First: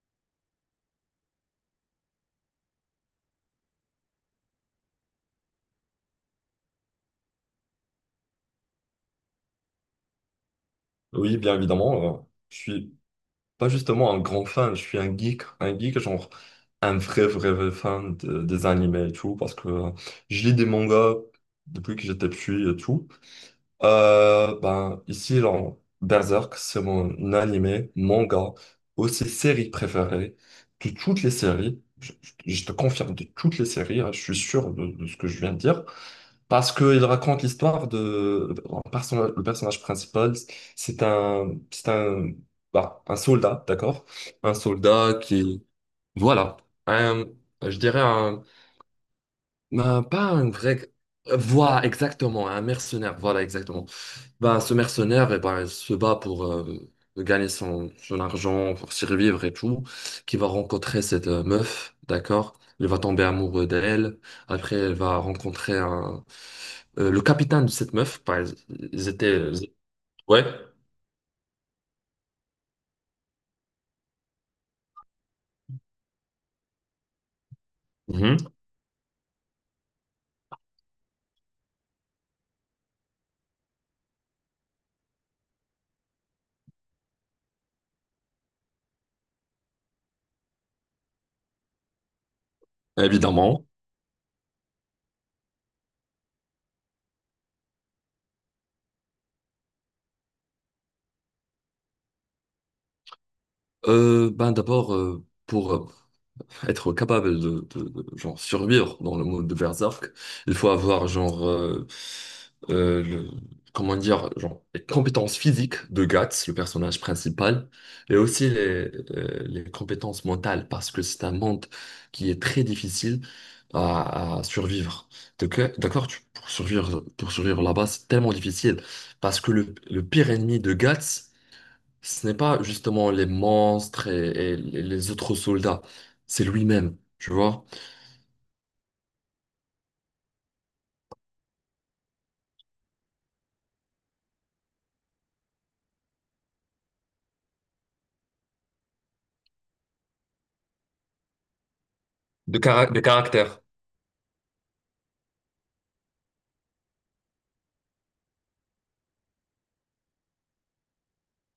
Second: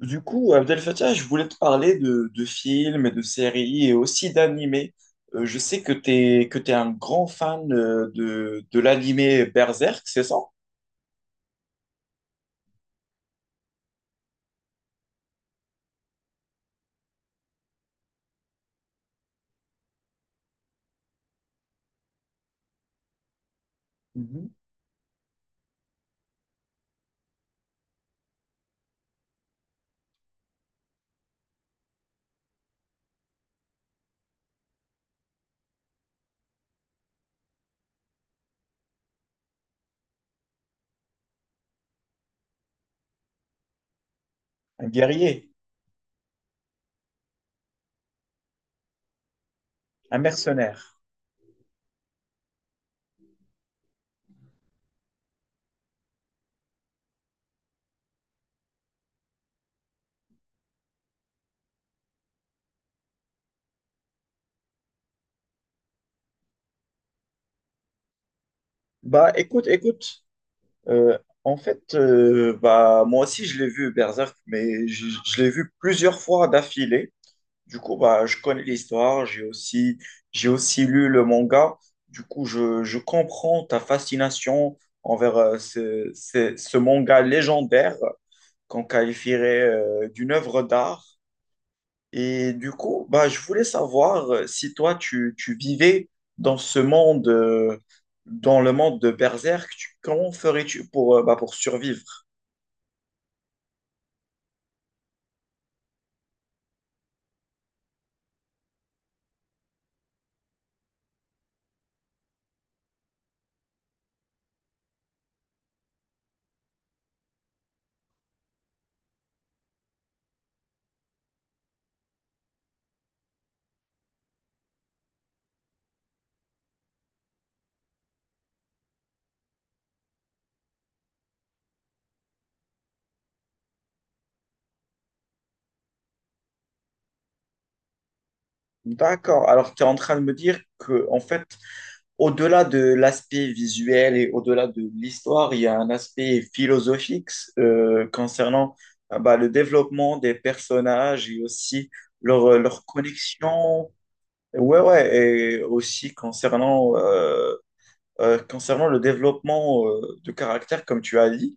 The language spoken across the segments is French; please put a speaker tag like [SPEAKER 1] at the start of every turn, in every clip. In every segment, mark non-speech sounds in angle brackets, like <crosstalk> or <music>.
[SPEAKER 1] Du coup, Abdel Fattah, je voulais te parler de films et de séries et aussi d'animés. Je sais que tu un grand fan de l'animé Berserk, c'est ça?
[SPEAKER 2] Oui, bien évidemment. Je suis pas justement un grand fan, je suis un geek genre un vrai fan des animés et tout parce que je lis des mangas depuis que j'étais petit et tout.
[SPEAKER 1] Mhm.
[SPEAKER 2] Ici, dans Berserk, c'est mon animé, manga, aussi série préférée de toutes les séries. Je te confirme de toutes les séries, hein, je suis sûr de ce que je viens de dire. Parce qu'il raconte l'histoire de... Le personnage principal, c'est un, bah, un soldat, d'accord? Un
[SPEAKER 1] Un
[SPEAKER 2] soldat
[SPEAKER 1] guerrier,
[SPEAKER 2] qui... Voilà. Un- je dirais un...
[SPEAKER 1] un
[SPEAKER 2] pas un vrai...
[SPEAKER 1] mercenaire.
[SPEAKER 2] Voilà, exactement, un mercenaire, voilà, exactement. Bah, ce mercenaire, eh ben, il se bat pour gagner son argent, pour survivre et tout, qui va rencontrer cette meuf, d'accord? Il va tomber amoureux d'elle. Après, elle va rencontrer le capitaine de cette meuf. Ils
[SPEAKER 1] Bah
[SPEAKER 2] étaient...
[SPEAKER 1] écoute, écoute,
[SPEAKER 2] Ouais,
[SPEAKER 1] Euh, en fait, bah, moi aussi, je l'ai vu, Berserk, mais je l'ai vu plusieurs fois d'affilée. Du coup, bah, je
[SPEAKER 2] mhm,
[SPEAKER 1] connais l'histoire, j'ai aussi lu le manga. Du coup, je comprends ta fascination envers ce manga légendaire qu'on qualifierait d'une œuvre d'art. Et du coup, bah, je voulais
[SPEAKER 2] évidemment.
[SPEAKER 1] savoir si toi, tu vivais dans ce monde, dans le monde de Berserk, comment ferais-tu pour, bah, pour survivre?
[SPEAKER 2] Ben d'abord, pour être capable de, genre, survivre dans le monde de Berserk, il faut avoir, genre, euh, le- comment dire, genre, les compétences physiques de Guts, le personnage principal, et aussi les compétences mentales, parce que c'est un monde qui est très difficile à survivre. Donc, d'accord, pour survivre là-bas, c'est tellement difficile, parce que le pire ennemi de Guts, ce n'est pas justement les monstres et les autres soldats, c'est lui-même, tu vois.
[SPEAKER 1] D'accord. Alors, tu es en train de me dire que, en fait, au-delà de l'aspect visuel et au-delà de l'histoire, il y a un aspect philosophique concernant bah, le développement des personnages et aussi
[SPEAKER 2] De,
[SPEAKER 1] leur
[SPEAKER 2] de caractère.
[SPEAKER 1] connexion. Ouais, ouais, et aussi concernant concernant le développement de caractère, comme tu as dit,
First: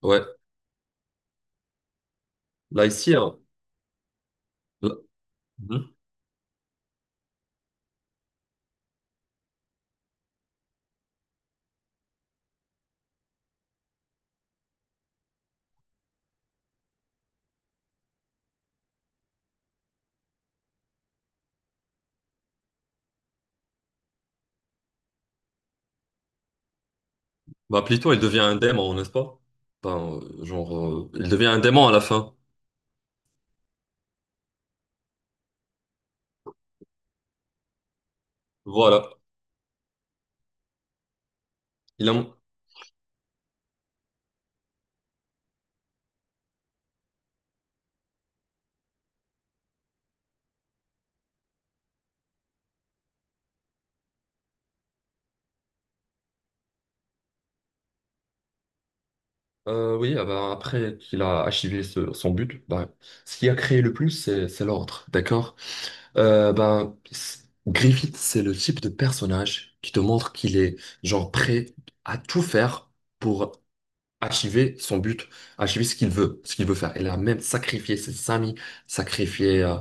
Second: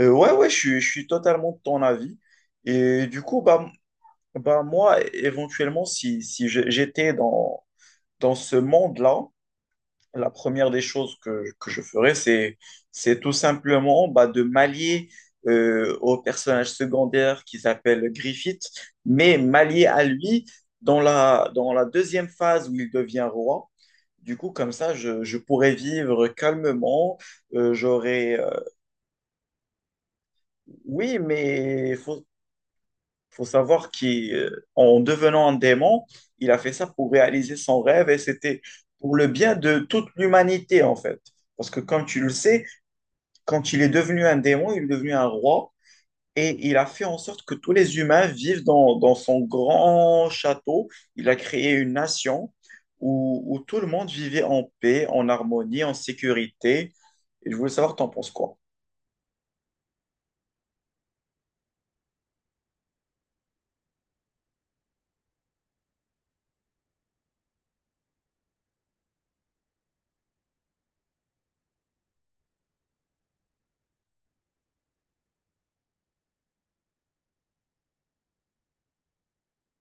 [SPEAKER 2] Ouais,
[SPEAKER 1] ouais, ouais, je suis totalement de ton avis.
[SPEAKER 2] là
[SPEAKER 1] Et
[SPEAKER 2] ici,
[SPEAKER 1] du
[SPEAKER 2] hein,
[SPEAKER 1] coup, bah, bah
[SPEAKER 2] là-
[SPEAKER 1] moi, éventuellement,
[SPEAKER 2] mhm,
[SPEAKER 1] si, si je- j'étais dans ce monde-là, la première des choses que je ferais, c'est tout simplement bah, de m'allier au personnage secondaire qui s'appelle Griffith, mais m'allier à lui dans la deuxième phase où il devient roi. Du coup, comme ça, je pourrais vivre calmement.
[SPEAKER 2] bah plutôt il
[SPEAKER 1] J'aurais.
[SPEAKER 2] devient un démon, n'est-ce pas? Enfin,
[SPEAKER 1] Oui,
[SPEAKER 2] il devient un démon à la fin.
[SPEAKER 1] faut savoir qu'en devenant un démon, il a fait ça pour réaliser son rêve et c'était
[SPEAKER 2] Voilà.
[SPEAKER 1] pour le bien de toute l'humanité, en fait. Parce que, comme
[SPEAKER 2] Il a,
[SPEAKER 1] tu le sais, quand il est devenu un démon, il est devenu un roi. Et il a fait en sorte que tous les humains vivent dans son grand château. Il a créé une nation où tout le monde vivait en paix, en harmonie, en sécurité. Et je voulais savoir, t'en penses quoi?
[SPEAKER 2] oui, ah bah, après qu'il a achevé son but, bah, ce qui a créé le plus, c'est l'ordre, d'accord? Euh, bah, c- Griffith, c'est le type de personnage qui te montre qu'il est genre prêt à tout faire pour achiver son but, achiver ce qu'il veut faire. Elle a même sacrifié ses amis, sacrifié euh,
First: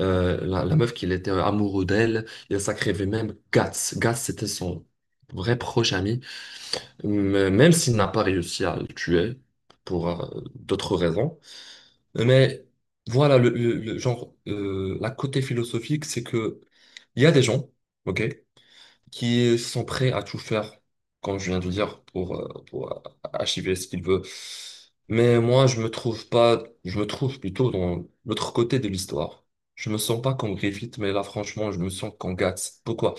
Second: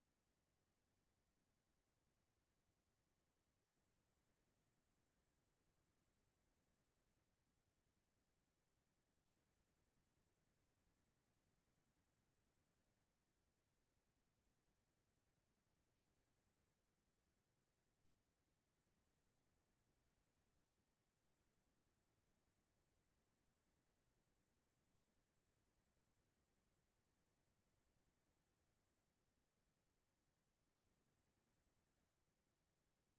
[SPEAKER 2] euh, la, la meuf qu'il était amoureux d'elle, il a sacrifié même Guts. Guts, c'était son vrai proche ami, mais même s'il n'a pas réussi à le tuer pour d'autres raisons. Mais voilà, le genre, la côté philosophique, c'est que il y a des gens, ok, qui sont prêts à tout faire, comme je viens de dire, pour, achever ce qu'il veut. Mais moi, je me trouve pas, je me trouve plutôt dans l'autre côté de l'histoire. Je me sens pas comme Griffith, mais là, franchement, je me sens comme Guts. Pourquoi?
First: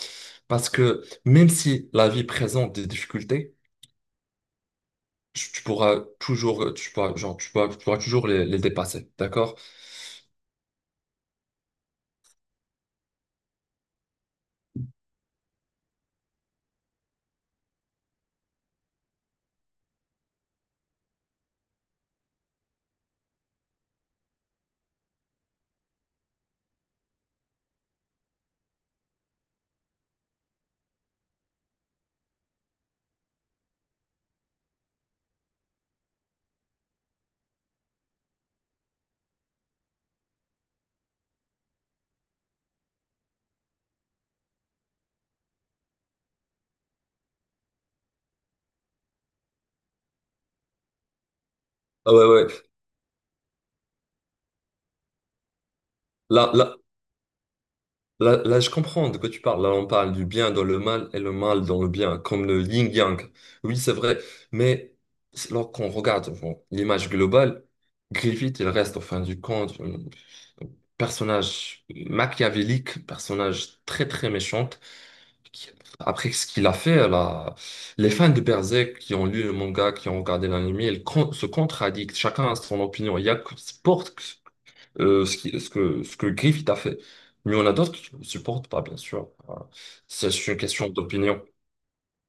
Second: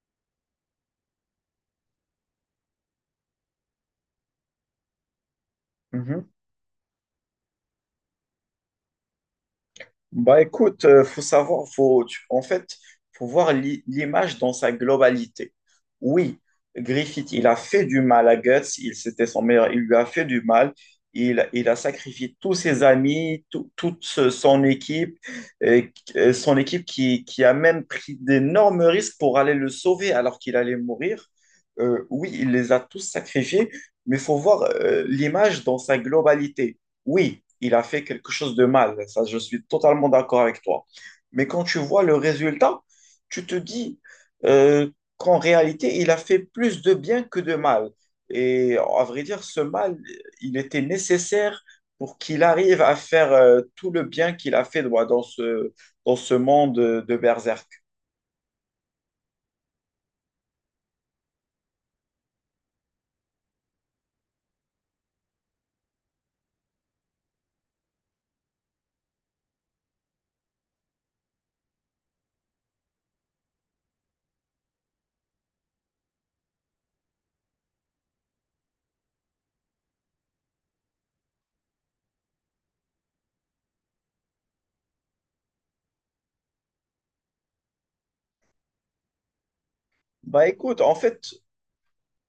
[SPEAKER 2] Parce que même si la vie présente des difficultés, tu pourras toujours, tu pourras, genre, tu pourras toujours les dépasser, d'accord?
[SPEAKER 1] Bah écoute, faut savoir, faut, tu- en fait, faut voir l'image dans sa globalité. Oui, Griffith, il a fait du mal à Guts, il c'était son meilleur, il lui a fait du mal, il a sacrifié tous ses amis, son équipe, et, son équipe qui a même pris d'énormes risques pour aller le sauver alors qu'il allait mourir. Oui, il les a tous sacrifiés, mais faut voir l'image dans sa globalité oui, il a fait quelque chose de mal, ça je suis totalement d'accord avec toi. Mais quand tu vois le résultat, tu te dis euh, qu'en réalité, il a fait plus de bien que de mal. Et à vrai dire, ce mal, il était nécessaire
[SPEAKER 2] Ah
[SPEAKER 1] pour
[SPEAKER 2] ouais,
[SPEAKER 1] qu'il
[SPEAKER 2] ouais.
[SPEAKER 1] arrive à faire tout le bien qu'il a fait voilà, dans ce
[SPEAKER 2] Là,
[SPEAKER 1] monde
[SPEAKER 2] là,
[SPEAKER 1] de Berserk.
[SPEAKER 2] là, je comprends de quoi tu parles. Là, on parle du bien dans le mal et le mal dans le bien, comme le yin-yang. Oui, c'est vrai. Mais lorsqu'on regarde bon, l'image globale, Griffith, il reste, en fin du compte, un personnage machiavélique, personnage très, très méchant. qui- Après ce qu'il a fait, là, les fans de Berserk qui ont lu le manga, qui ont regardé l'anime, se contradictent. Chacun a son opinion. Il y a que Sport ce que Griffith a fait. Mais il y en a d'autres qui ne supportent pas, bien sûr. Voilà. C'est
[SPEAKER 1] Bah
[SPEAKER 2] une
[SPEAKER 1] écoute,
[SPEAKER 2] question
[SPEAKER 1] en fait,
[SPEAKER 2] d'opinion.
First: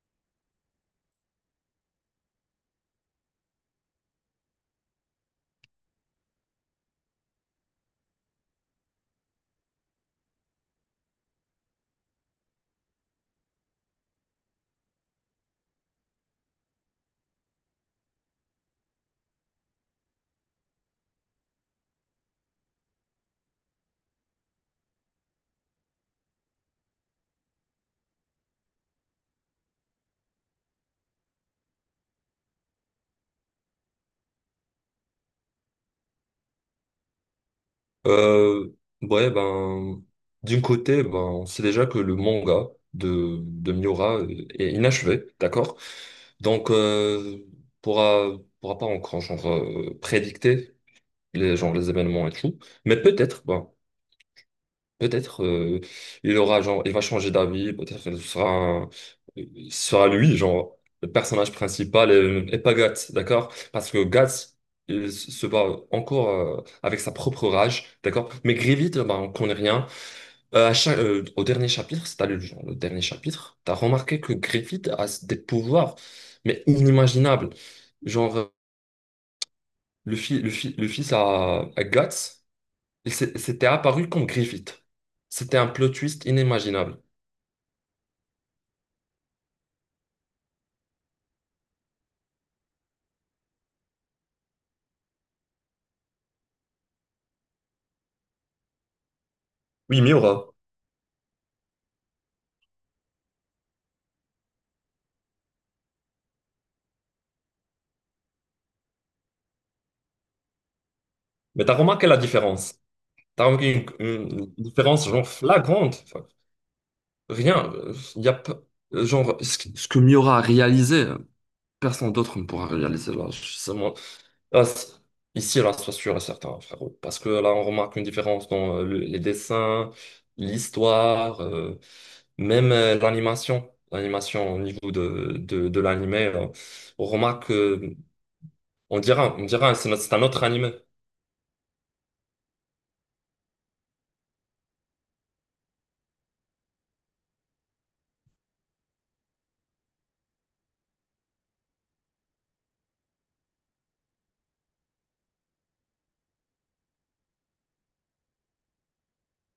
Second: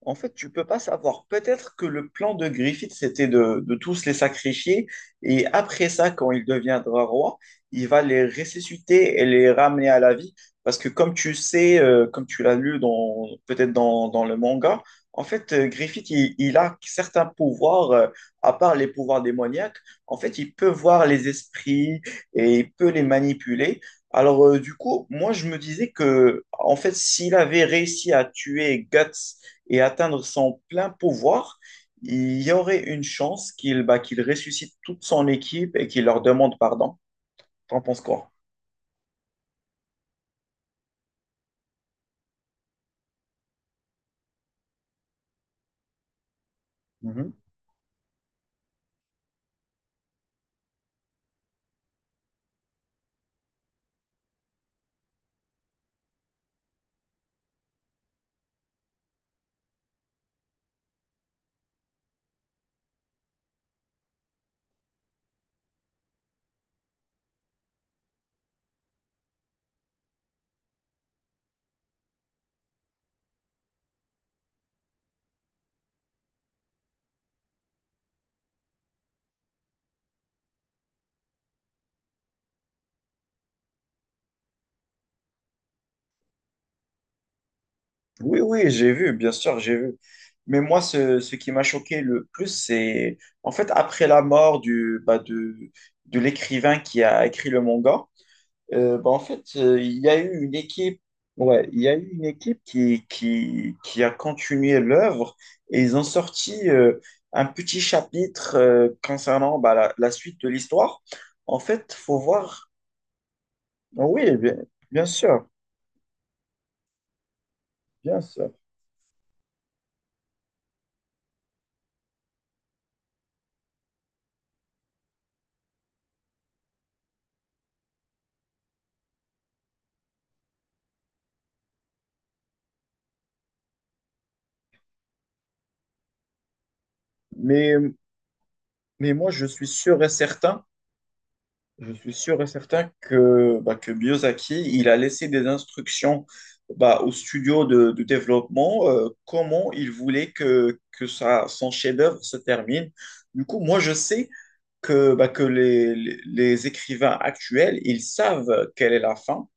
[SPEAKER 1] En fait, tu peux pas savoir. Peut-être que le plan de Griffith, c'était de tous les sacrifier, et après ça, quand il deviendra roi, il va les ressusciter et les ramener à la vie. Parce que comme tu sais, comme tu l'as lu dans, peut-être dans le manga, en fait, Griffith, il a certains pouvoirs, à part les pouvoirs démoniaques. En fait, il peut voir les esprits et il peut les manipuler. Alors, du coup, moi, je me disais que, en fait, s'il avait réussi à tuer Guts, et atteindre son plein pouvoir, il y aurait une chance qu'il bah, qu'il ressuscite toute son équipe et qu'il leur demande pardon. T'en penses quoi?
[SPEAKER 2] Euh, ouais, ben, D'un côté, ben, on sait déjà que le manga de Miura est inachevé, d'accord? Donc,
[SPEAKER 1] Mhm.
[SPEAKER 2] pourra, pourra pas encore prédicter les événements et tout. Mais peut-être il aura genre il va changer d'avis, peut-être il sera lui genre le personnage principal et pas Guts, d'accord? Parce que Guts se bat encore avec sa propre rage, d'accord? Mais Grievous, bah, on connaît rien. Au dernier chapitre, si t'as lu genre, le dernier chapitre, t'as remarqué que Griffith a des pouvoirs mais inimaginables. Genre euh, le fils le fils à Guts, s'était apparu comme Griffith. C'était un plot twist inimaginable.
[SPEAKER 1] Oui, oui, j'ai vu, bien sûr, j'ai vu. Mais moi, ce qui m'a choqué le plus, c'est en fait après la mort de de l'écrivain qui a écrit le manga, il
[SPEAKER 2] Oui,
[SPEAKER 1] y a eu
[SPEAKER 2] Miura.
[SPEAKER 1] une équipe, ouais, il y a eu une équipe qui a continué l'œuvre et ils ont sorti un petit chapitre concernant bah, la suite de l'histoire. En
[SPEAKER 2] Mais t'as
[SPEAKER 1] fait,
[SPEAKER 2] remarqué la
[SPEAKER 1] faut voir.
[SPEAKER 2] différence? T'as remarqué
[SPEAKER 1] Oui, bien,
[SPEAKER 2] une
[SPEAKER 1] bien
[SPEAKER 2] différence genre
[SPEAKER 1] sûr,
[SPEAKER 2] flagrante. Enfin, rien.
[SPEAKER 1] bien
[SPEAKER 2] Il y a
[SPEAKER 1] sûr.
[SPEAKER 2] pas- Genre ce que Miura a réalisé, personne d'autre ne pourra réaliser là. Je- c'est moi- là, c'est- Ici, là, sois sûr et certain, frérot. Parce que là, on remarque une différence dans les dessins, l'histoire, même l'animation. L'animation au niveau de l'animé, là. on remarque,
[SPEAKER 1] Mais,
[SPEAKER 2] euh, on
[SPEAKER 1] mais moi,
[SPEAKER 2] dira,
[SPEAKER 1] je
[SPEAKER 2] on
[SPEAKER 1] suis
[SPEAKER 2] dira, c'est no-
[SPEAKER 1] sûr et
[SPEAKER 2] c'est un autre
[SPEAKER 1] certain
[SPEAKER 2] animé.
[SPEAKER 1] Je suis sûr et certain que, bah, que Miyazaki, il a laissé des instructions bah, au studio de développement comment il voulait que son chef-d'œuvre se termine. Du coup, moi, je sais que, bah, que les écrivains actuels, ils savent quelle est la fin.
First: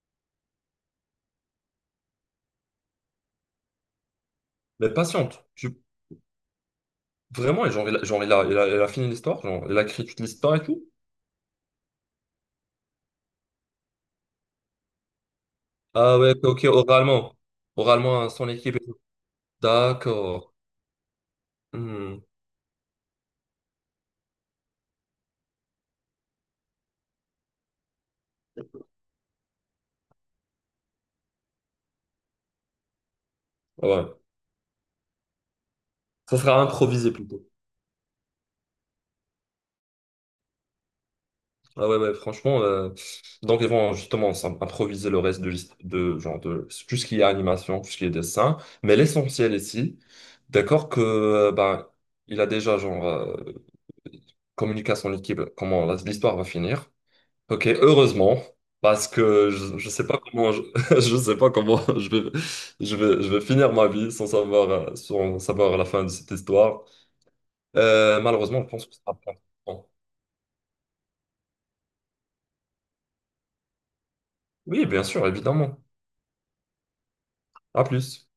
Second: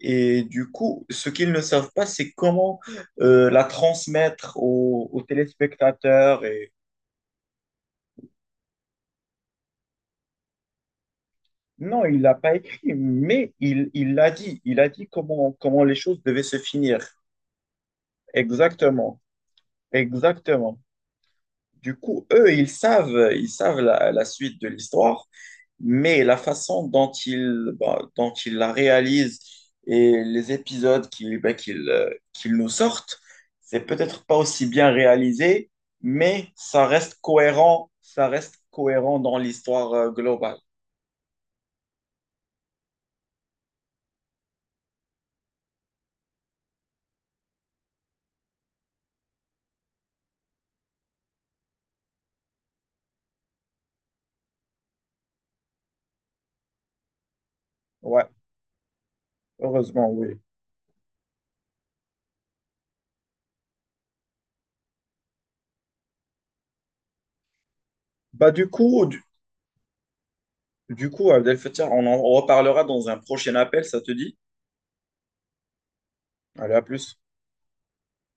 [SPEAKER 1] Et du coup, ce qu'ils ne savent pas, c'est comment la transmettre
[SPEAKER 2] Mais
[SPEAKER 1] aux
[SPEAKER 2] patiente.
[SPEAKER 1] téléspectateurs.
[SPEAKER 2] Vraiment, et il a fini l'histoire, genre, il a écrit toute l'histoire et tout.
[SPEAKER 1] Non, il l'a pas écrit, mais il l'a dit. Il a dit comment les
[SPEAKER 2] Ah
[SPEAKER 1] choses
[SPEAKER 2] ouais,
[SPEAKER 1] devaient
[SPEAKER 2] ok,
[SPEAKER 1] se
[SPEAKER 2] ok,
[SPEAKER 1] finir.
[SPEAKER 2] oralement. Oralement à son équipe et tout.
[SPEAKER 1] Exactement,
[SPEAKER 2] D'accord.
[SPEAKER 1] exactement. Du
[SPEAKER 2] Hmm,
[SPEAKER 1] coup, eux, ils savent la suite de l'histoire, mais la façon dont ils, bah, dont ils la réalisent et les épisodes qu'ils bah, qu'ils nous sortent, c'est
[SPEAKER 2] ah ouais.
[SPEAKER 1] peut-être pas aussi bien réalisé,
[SPEAKER 2] Ça
[SPEAKER 1] mais
[SPEAKER 2] sera improvisé plutôt.
[SPEAKER 1] ça reste cohérent dans l'histoire globale.
[SPEAKER 2] Ah ouais, ouais, franchement. Donc ils vont justement improviser le reste de, de genre de tout ce qui est animation, tout ce qui est dessin. Mais l'essentiel ici, d'accord, il a déjà communiqué à son équipe comment l'histoire va finir. Ok,
[SPEAKER 1] Ouais,
[SPEAKER 2] heureusement, parce que je sais
[SPEAKER 1] heureusement,
[SPEAKER 2] pas
[SPEAKER 1] oui.
[SPEAKER 2] comment je, <laughs> je sais pas comment <laughs> je vais finir ma vie sans savoir sans savoir la fin de cette histoire.
[SPEAKER 1] Bah,
[SPEAKER 2] Malheureusement, je
[SPEAKER 1] du
[SPEAKER 2] pense que ça
[SPEAKER 1] coup,
[SPEAKER 2] va prendre.
[SPEAKER 1] Du coup, Abdel Fattah, on en reparlera dans un prochain appel, ça te dit?
[SPEAKER 2] Oui, bien sûr, évidemment.
[SPEAKER 1] Allez, à plus.
[SPEAKER 2] À plus.